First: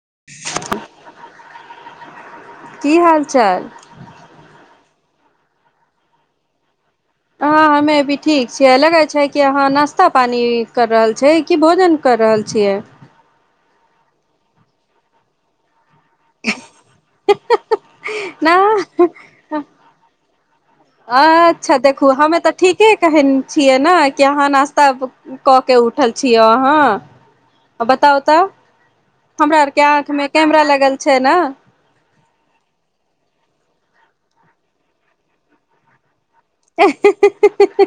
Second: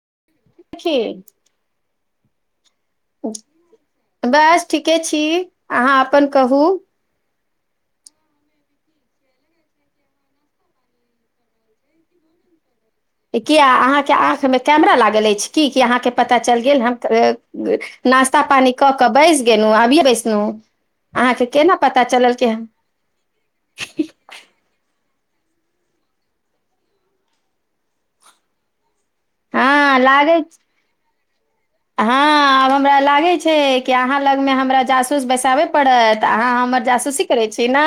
[inaudible] की हाल चाल? बस ठीके छी। अहाँ अपन कहू? हँ हमे भी ठीक छियै, लगै छै कि अहाँ नाश्ता पानी कर रहल छै कि भोजन कर रहल छियै? किया अहाँ के आंख में कैमरा लागल अछि की? कि अहाँके पता चलि गेल, हम नाास्ता न पानी कऽ कऽ बैस गेलहुँ अभियए बैसलहुँ। अहाँके केना अच्छा पता देखू, चलल हमे कि तऽ हम- ठीके कहने छियै ने कि अहाँ नाास्ता कऽ के उठल छियै अहाँ बताउ तऽ। हमरा आरके हाँ आँखि मे लागै, कैमरा लगल छै ने हाँ आब हमरा लागै छै। की अहाँ लग मे हमरा जासूस बैसाबै पड़त। त अहाँ हमर जासूसी करै छी नै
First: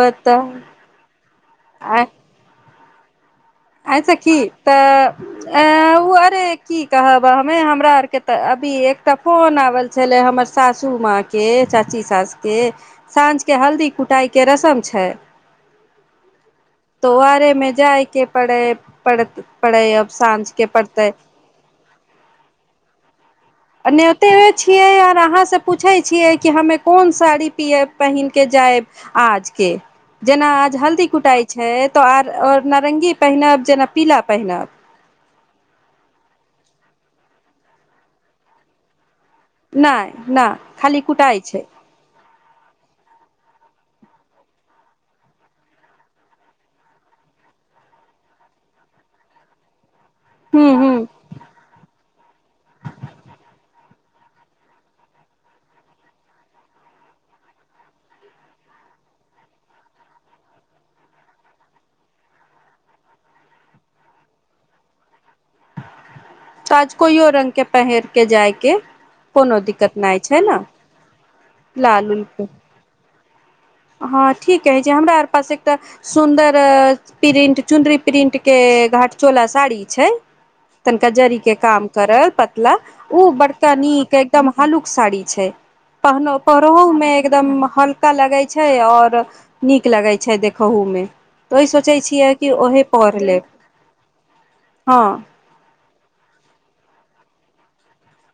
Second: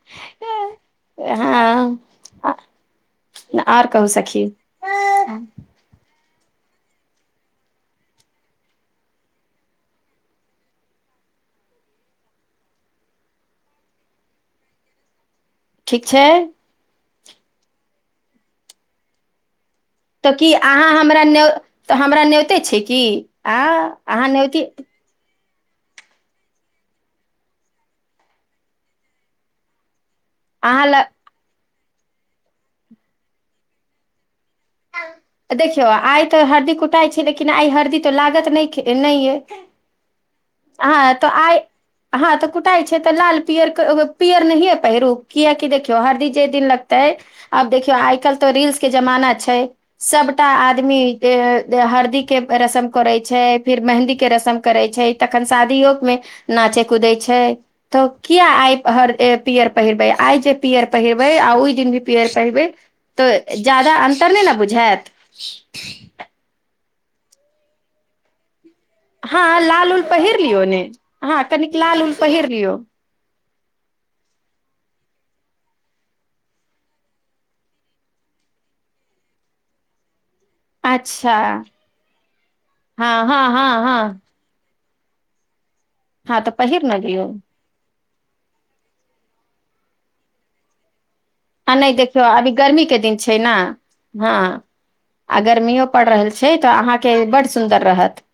बताउ हाँ, आ अच्छा की तऽ अ उ अरे की कहब, हमे हमरा आरके तऽ अभी एकटा फोन आवल छले हमर सासू माँ के, चाची सास के, साँझके हल्दी कुटाइ के रसम छै। ठीक छै। तो आरे मे जाय के पड़े पड़त। पड़ै अब तऽ साँझ की के अहाँ पड़तै हमरा न्यौ तऽ हमरा नौयतै छै की। आ अ अहाँ न्योतैबै न्योती छियै आर अहाँ सब पूछै छियै कि हमे कोन साड़ी पिये पहिन के जायब आज के। जेना आज अहाँ लग हल्दी कुटाई छै। तो आर और नारंगी पैहनब, जेना पीला पैहनब। देखियौ आय ते हरदी कुटाई छै, लेकिन आय हरदी तो लागत नैखे नैये। नहि नहि खाली अहाँ तऽ कुटाइ आय छै हाँ तऽ कुटाय छै ते लाल पियर कै अ पियर नहिये पैहरु, कियाकि देखियो हरदी जे दिन लगते, आब देखियो आय काएल तो रील्स के जमाना छै। सबटा हूँ आदमी हूँ के जे हरदी के रसम करे छै, फिर मेंहदी के रसम करे छै, तखन शादियो मे नाचे कुदे छै तो किया आय हर ए पियर पहिरबे, आय जे पियर पहिरबे आ ओय दिन जे पीयर पहिरबे तो जादा अंतर नै ने बुझा झाएत। आज कोइयो रंग के पहिर के जाय के हाँ लाल-उल पहिर लियौ ने, हाँ कनिक लाल-उल पहिर लियौ। हाँ ठीक कहै छी, हमरा आर पास एकटा सुन्दर प्रिंट, चुन्दरी प्रिंट के घाटचोला साड़ी छै। तनका अच्छा जरी के काम करल पतला, हँ उ हँ बड़का हँ नीक हँ एकदम हलुक साड़ी छै। पहनो हँ तऽ पहिर पहरऊ ने मे लियौ एकदम हल का लगै छै और नीक लगै छै देखहु मे। ओहि आ नै सोचै देखियौ छियै कि अभी ओहे गर्मी के दिन पहर छै लेब ने, हाँ हँ आ गर्मियो पड़ रहल छै ते अहाँ के बड्ड सुन्दर रहत।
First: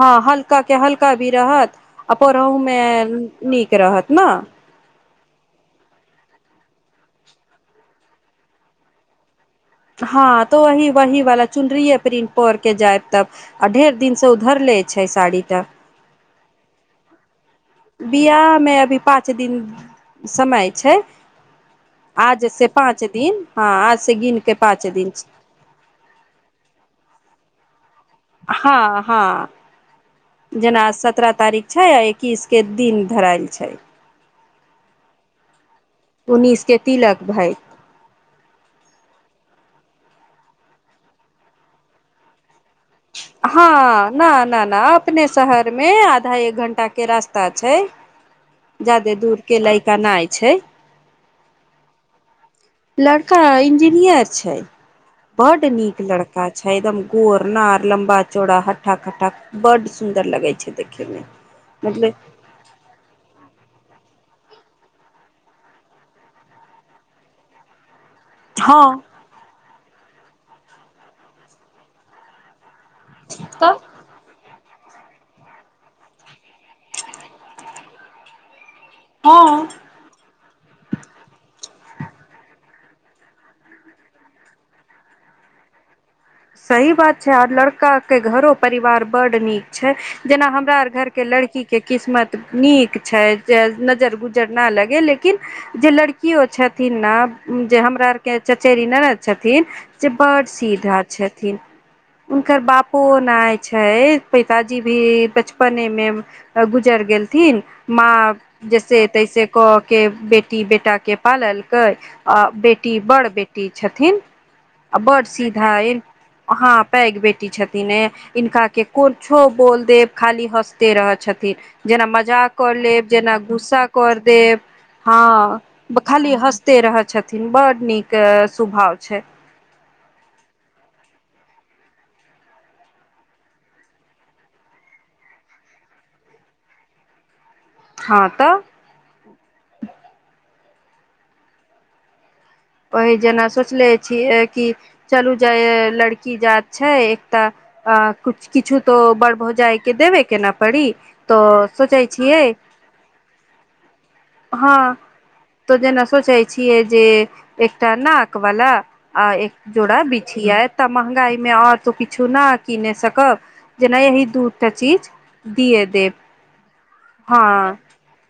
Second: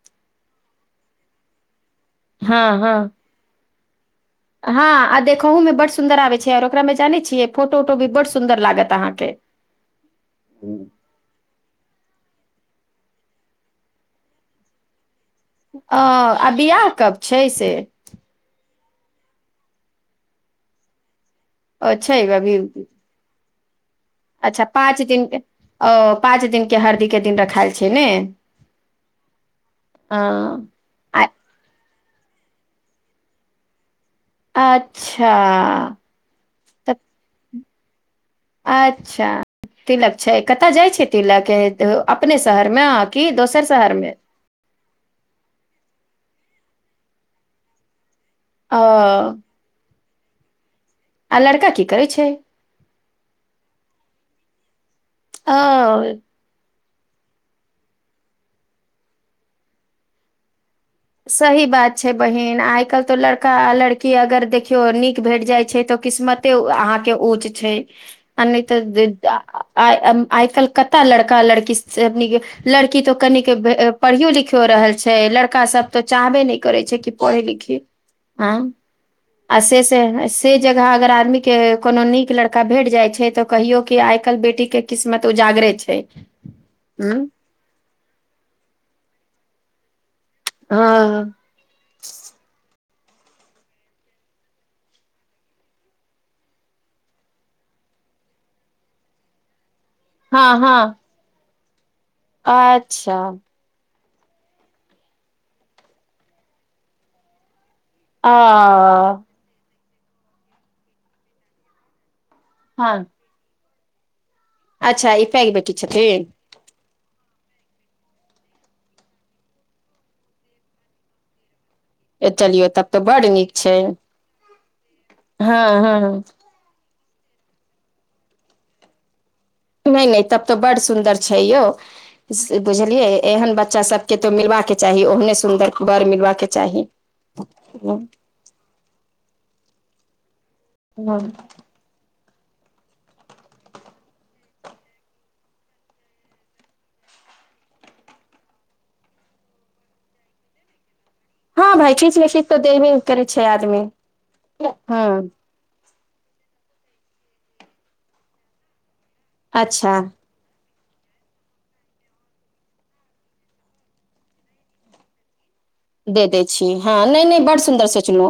हाँ हल्का के हल्का भी रहत आ परहू में नीक रहत। न हाँ आ दे खहु में बड सुन्दर आबै छै और ओकरा मे जानै छियै फोटो-उटो भी बड सुन्दर लागत अहाँ के। हाँ तो वही, वही वाला चुनरिये प्रिंट पर के जाएब। तब अ ढेर दिन से उ धरले छै साड़ी। तऽ आ आ बियाह कब छै। से बियाह मे अभी पाँच दिन - समय छै। अ छै आज अभी से पाँच दिन हाँ। अच्छा पाँच दिन के ओ पाँच दिन के हरदी के दिन रखायल छै ने हां हां, अ जेना आ सतरह तारख छै। किसके दिन धरायल छै। अच्छा। उन्नीस के त तिलक भय अच्छा, तिलक छै, कत जाइ छै तिलक, अपने से हां, न न न अपने शहरमे आधा एक घंटा के रास्ता छै। ओ जादे दुर के लय तेनाइ छै। आ लड़का कि करै छै? लड़का इंजिनियर छै। ओ बड निक लड़का छै एकदम गोर नार लम्बा चौड़ा हट्ठा कट्ठा बड सुंदर लगै छै। देखे मे सही बात छै मतलब बहिन, आइ काल्हि त लड़का आ लड़की अगर देखियौ नीक भेट जाइ छै त किस्मते अहांके उंच छै। आ नै त हँ दि दा आइ आइ काल्हि कत लड़का लड़की से अपनी के लड़की त कनिके तऽ पढ़ियो लिख हो रहल छै लड़का सब त चाहबे नै करै छै कि पढ़ी लिखी, हां। आ हँ से से तै जगह अगर आदमी के कोनो नीक लड़का भेट जाइ छै त कहियो कि आइ काल्हि बेटी के किस्मत उजागरे छै। सही बात छै, हूँ आर लड़का के घरो परिवार बड नीक छै। जेना हमरा आर घरके हँ लड़कीके किस्मत नीक छै, जे नजर गुजर ना लगै, लेकिन जे लड़कियो छथिन ने जे हमरा आरके चचेरी ननद छथिन बड हँ हँ सीधा छथि थिन। हुनकर बापो अच्छा ओनाये छै। पिताजी भी बचपने मे अ गुजर गेलथिन। माँ आ जैसे-तैसे क के बेटी बेटा के पाललकै आ हँ बेटी बड़ बे टी छथिन। अच्छा ई पैग बेटी छथी। हाँ पैग बेटी छ ती नै, इनका के कोछो बोल देब, खाली हँसते रहै छथि। जेना ए मजाक चलियौ कर तब तऽ लेब, बड्ड जेना नीक छै गुस्सा कर देब, हाँ हँ हँ खाली हँसते रह छथिन, बड नीक सुभाव छै। नै नै तब तऽ बड्ड सुन्दर छैयौ, स बुझलियै एहन बच्चा सब के ते मिलबा के चाही, ओहने सुन्दर बड़ मिलबा के चाही। हाँ तऽ [unintelligible] ओही जेना सोचले छियै कि चलू जै लड़की जात छै, एक तऽ अ कुछ किछु तो बड़ भौजाय के देबे के ना पड़ी। तऽ हाँ भाय सोचै किछ ने छियै किछ ते देबै करै छै आदमी, हँ हाँ। तऽ जेना सोचै छियै जे एकटा नाक वला आ एक अच्छा जोड़ा बिछिया तऽ महंगाई मे और तो किछु न कीनै सकब, जेना यही दूटा चीज दिए देब दे दै छी, हाँ नै नै हँ बड सुन्दर सोचलौ।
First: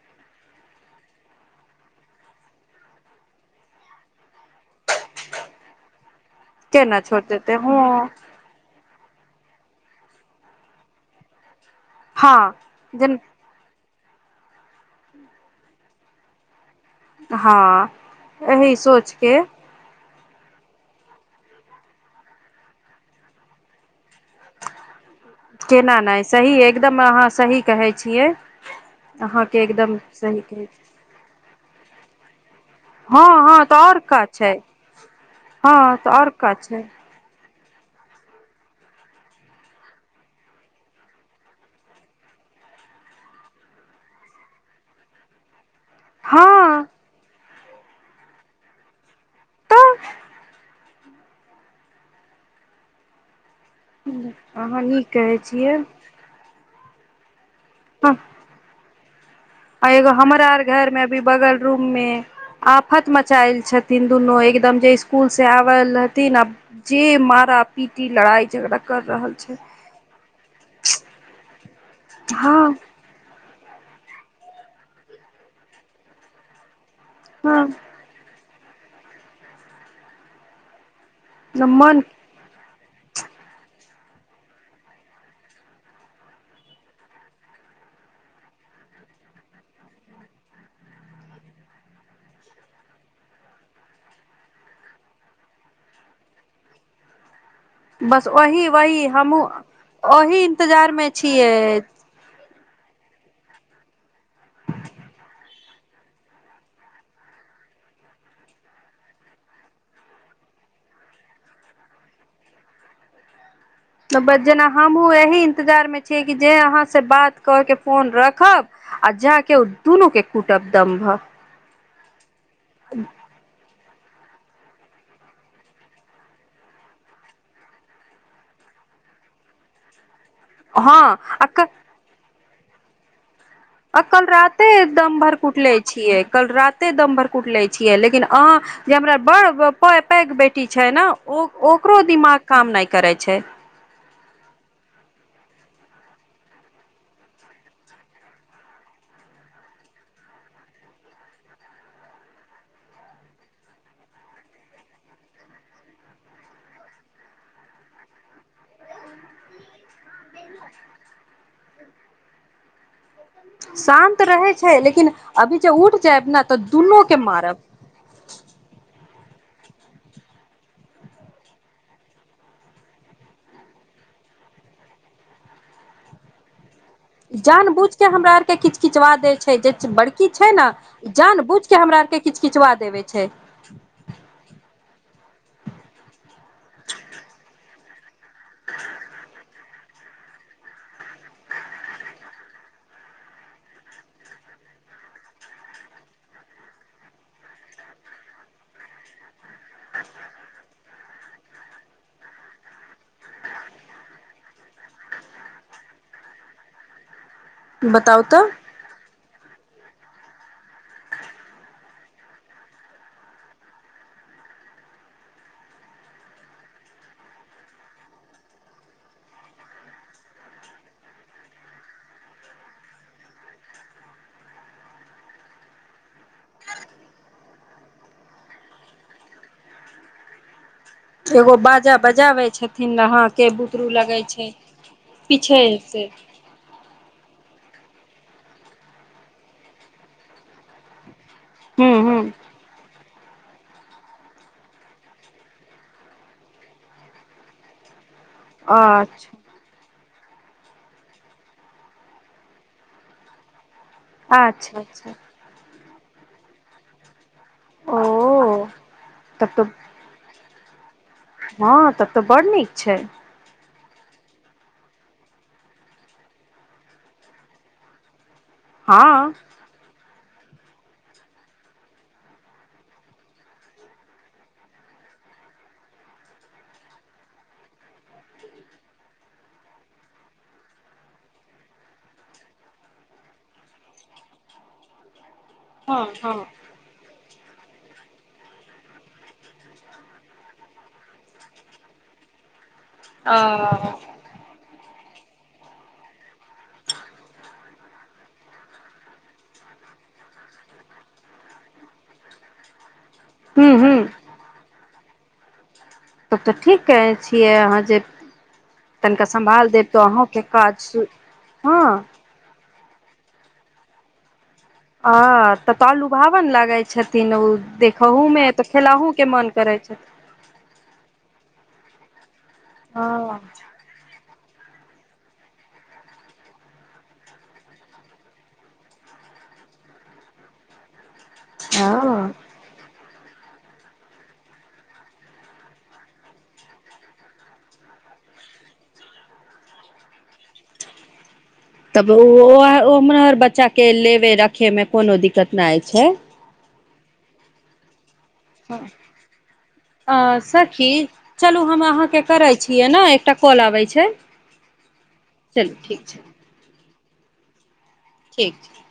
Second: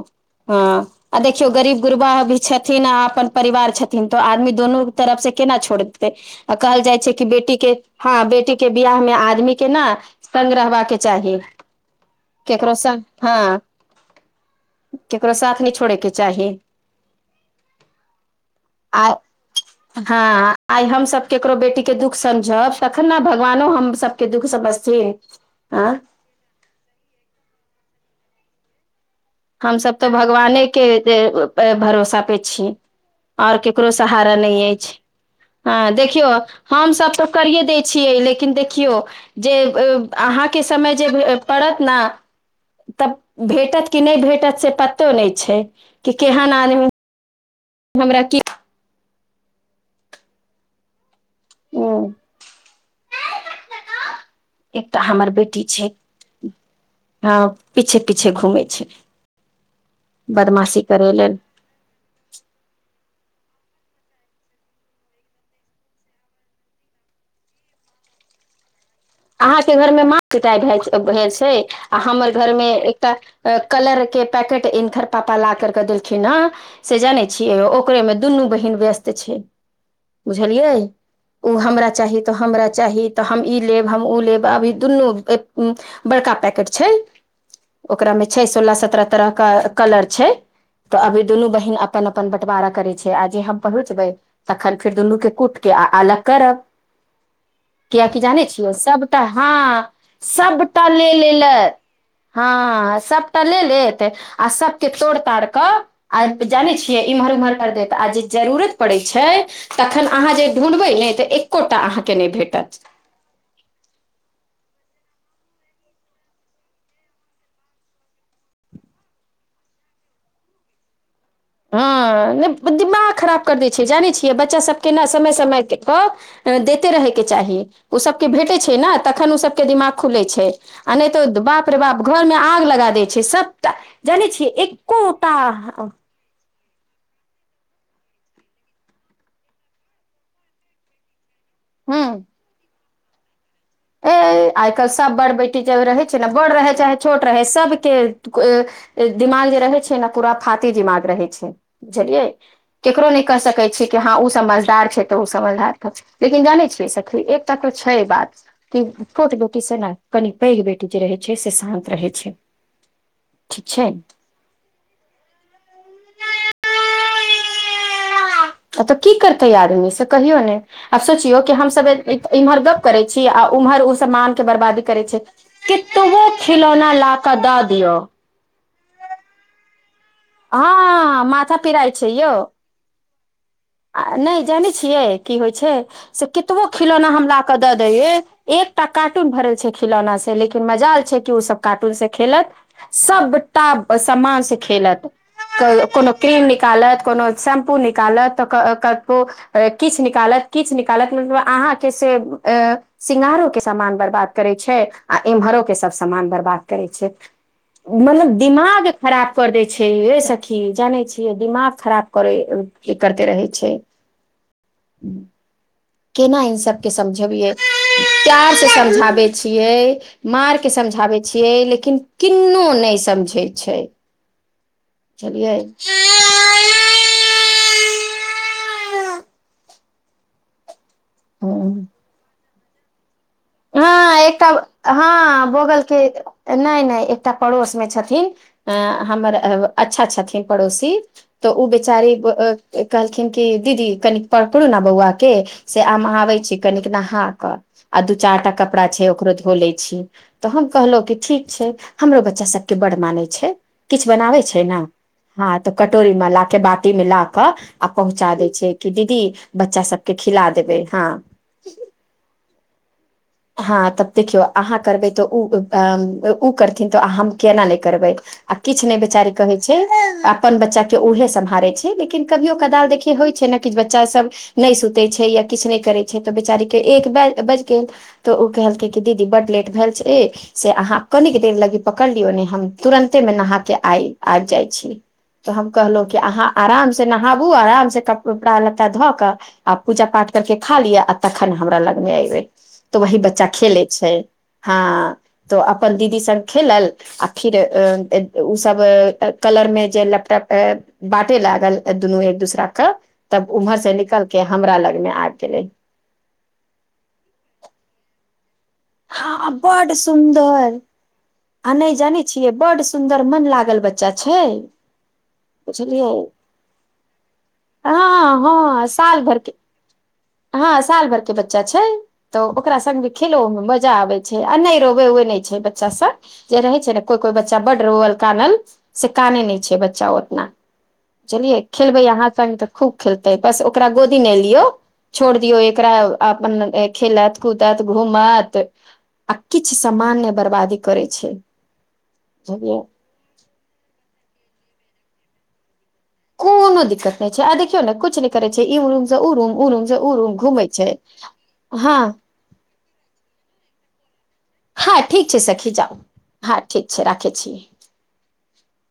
हाँ आ देखियौ गरीब गुरबा भी छथिन आ अपन परिवार छथिन, तऽ आदमी दोनू तरफ से केना छोड़ ते अ कहल केना जाय छै छोड़ कि देते बेटी के, हँ हाँ बेटी के बिहा मे आ मी के नै संग रहबा के चाही। हँ केकरो से जेन हाँ। केकरो साथ नै छोड़े के चाही। हाँ एही सोच के हाँ आय हम सब केकरो बेटी के दुःख समझब, तखन ने भगवानो हम सबके दुःख समझ थिन। केना नै सही एगदम अहाँ सही कहै छियै। अहाँके हम एकदम सब ते सही कहै भगवाने के छी [unintelligible] ए भरोसा पे छी। हँ और हँ तऽ केकरो आओर का सहारा नै छै एछ, हँ हाँ तऽ देखियौ आओर का छै हम सब तो करिये ते छियै लेकिन देखियौ जे अहाँके समय जे पड़त न त भेटत। कि नै भेटत से पतो नहि छै। कि केहन हँ आदमी। हमरा की। तऽ ह अहाँ नि कहै छियै। हाँ। पीछे-पीछे घूमै छी। आ एगो हमरा आर घर मे अभी लेल बगल रूम में आफत मचायल। छथिन दुनू एकदम जे स्कुल से आबल रहथिन आ जे मारा पीटी लड़ाइ झगड़ा। कर रहल छै अहाँके घरमे माछ चिटाइ भैइ भए छै आ हमर हँ घरमे एकटा। कलर के पैकेट इंनथर पापा ला कर के देलखिन न। से जानै छीये हँ ओकरे में दुनू बहिन। व्यस्त छै बुझलियै। ओ हमरा मन चाही तऽ हमरा चाही तऽ हम ई लेब। हम ऊ लेब आब ई दुनू बरका पैकेट छै ओकरा में छै सोलह सतरह तरह के कलर छै त अभी दुनू बहिन अपन अपन बंटवारा करै छै आ जे हम पहुंचबईं तक्खन फेर दुनू के कूट के आ अलग करब। बस ओहि। सबटाऽ हँ सबटा मे ले लेलै। छियै हँ सभटा ले लेत आ सभके तोड़ ताड़ कऽ आ जानै छियै इम्हर उम्हर कर देत आ जे जरूरत पड़ैत छै तखन अहाँ जे ढूँढ़बै ने तऽ एकोटा अहाँके नहि भेटत। त बस जेना हमहु एहि इन्तजारमे छियै कि जे अहाँस बात करके फोन रखब आ जााकऽ ओ दुनूके कूटब दम्भर। हँ नै दिग खराब कर दै जानै छियै बच्चा सभके ने समय समय देैते रहैके चाही ओ सभके भेटैत छै ने तखन ओ सभके दिमाग खुलै छै आ नहि हँ तऽ बाप रे बाप घर मे आ लगा दै छै सब। अ कल राते दम भर कुटलै छीए कल रात। राते दम भर कुटले छियै लेकिन अहाँ जे हमरा बड़ पैघ बेटी छै न। ओ ओकरो हूँ दिमाग काम नै करै छै। ए आइ काल्हि सभ बड़ बेटी जब रहै छै ने बड़ रहै चाहे छोट रहै सभके दिमाग जे रहै छै ने पूरा फाात दिमाग रहै छै बुझलियै ककरो नहि कहि सकै छ कि हँ ओ समझदार छै तऽ ओ समझदार लेकिन जानै छियै सखी एकटा तऽ छै बात। कि छोट बेटीसँ न कनि पैघ बेटी जे रहै छै से शान्त रहै छै। ठीक छै शान्त रहै छै लेकिन अभी जे उठ। जायब न तऽ दुनू के मारब। तऽ की करतै आदमी से कहियौ ने आब सोचियौ हमसभ इमर गप करै छी आ उमहर ओ सब मान के बर्बादी करै छै केतबो खेलौना जान बूझ के हमरा आरके किच किचवा दै छै जे बड़ हाँ माथा पिराए छैयौ, किचकिचवा देवे छै अ नै जानै छियै की होय छै से कितबो खिलौना हम ला के दऽ दैे एकटा कार्टून भरल छै खिलौना से, लेकिन मजाल छै कि उ सब कार्टून से खेलत, सबटा समान से खेलत। कै कोनो क्रीम निकालत, कोनो शैम्पू निकालत तऽ क कतबो अ किछ निकालत, किछ निकालत, मतलब अहाँ के से ए सिंगारो के समान बर्बाद करै छै आ इम्हरो के सब समान बर्बाद करै छै। बताउ मतलब तऽ दिमाग खराब कर दै छै। हे हे ए सखी जानै छिय दिमाग खराब करे करते रहे छै। केना इ सभके समझबियै प्यारसे समझाबै छियै मारके समझाबै छियै लेकिन किन्ननो नहि समझै छै बुझलियै। एगो बाजा बजाबै छै। थी न हाथ के बुतरू हाँ लगै एकटा हाँ पीछे बगल के से नै नै। त पड़ोस मे छथि, एं हमर अब अच्छा छथिन पड़ोसी। तऽ उ हूँ बेचारी हूँ ब अ ए कहलखिन की दीदी कनिक पकड़ू ना बौअवा के से हम आबै छी कनिक नहा के आ दु चारटा कपड़ा छै ओकरो अच्छा धो लै छी। तऽ हम कहलौ कि ठीक छै, हमरो बच्चा सबके बड़ मानै छै। किछ बनाबै छै अच्छा न अच्छा हाँ तऽ कटोरी मे ला के, बाटी मे ला के आ पहुँचा दैय ओ छै कि दीदी बच्चा सब के खिला देबे हाँ। हाँ तब ते बड़ नीक छै। हाँ तब देखियौ अहाँ करबै तऽ उ अ उ करथिन तऽ अहाँ हम केना नै करबै। आ किछ नै बेचारी हँ कहै छै आ अपन बच्चा के ऊहे सम्हारै छै, लेकिन कभियो कदाल देखियै होय छै ने कि बच्चा सब नै सुतै छै या किछ नै करै छै तऽ बेचारी के एक बे बैज गेल तो उ केहेलकै कि दीदी बड लेट भेल छै, ए से अहाँ कनिक देर लगी पकड़ लियौ ने हम तुरन्ते मे नहा के आइ आ जाय छी, तऽ हम हँ कहलौ कि हँ अहाँ अराम से नहाबू, अराम से कपड़ा लत्ता धऽ के आ पूजा-पाठ करके खा लिया, आ तखन हमरा लग मे एबे। तऽ वही आ बच्चा खेलै छै। हाँ तो अपन दीदी संग खेलल आ फिर ए ए उ सब ए कलर मे जे लैपटॉप ए बाटे लागल, दुनू एक दूसरा के तब हूँ उम्हर से हूँ निकल के हमरा लग मे आब गेलै। तब ते ठीक कहै छियै अहाँ जे तनिका हाँ सम्भाल देब बड तऽ अहूँके काज सुन्दर सु आ हँ नै जानै छियै बड सुन्दर मन लागल बच्चा छै। हाँ तब ते और बुझलियै लुभावन लागै छथिन उ देखहु हँ मे हँ तऽ खेलहु साल के भर मन करै छथि। च्चा छै। त ओकरा संग भी खेलो मे म आ नहि रोवै-ओेवै नहि छै बच्चासब। जे रहै छै ने कोइ कोइ बच्चा बड्ड रोवल कानल, से कानै नहि छै बच्चा ओ ओतना। चलियै, खेलबै अहाँ हँ संग तऽ खूब खेलतेै। बस ओकरा गोदी मे लियौ। छोड़ दिऔ एकरा अपन खेलत, कूदत, घूमत। आ किछु सामान नै बर्बादी करै छै। तब उ ओह बुझलियै ओम्हर बच्चा के लेबे रखे मे कोनो दिक्कत नाय छै। कोनो दिक्कत नै छै आ देखियौ ने कुछ नै हँ। सँ घूमै सखी, छै चलू हम हँ अहाँके करै छियै नै, एकटा कॉल आबै छै। चलू, ठीक छै। अच्छे, राखै छी। ठीक छै।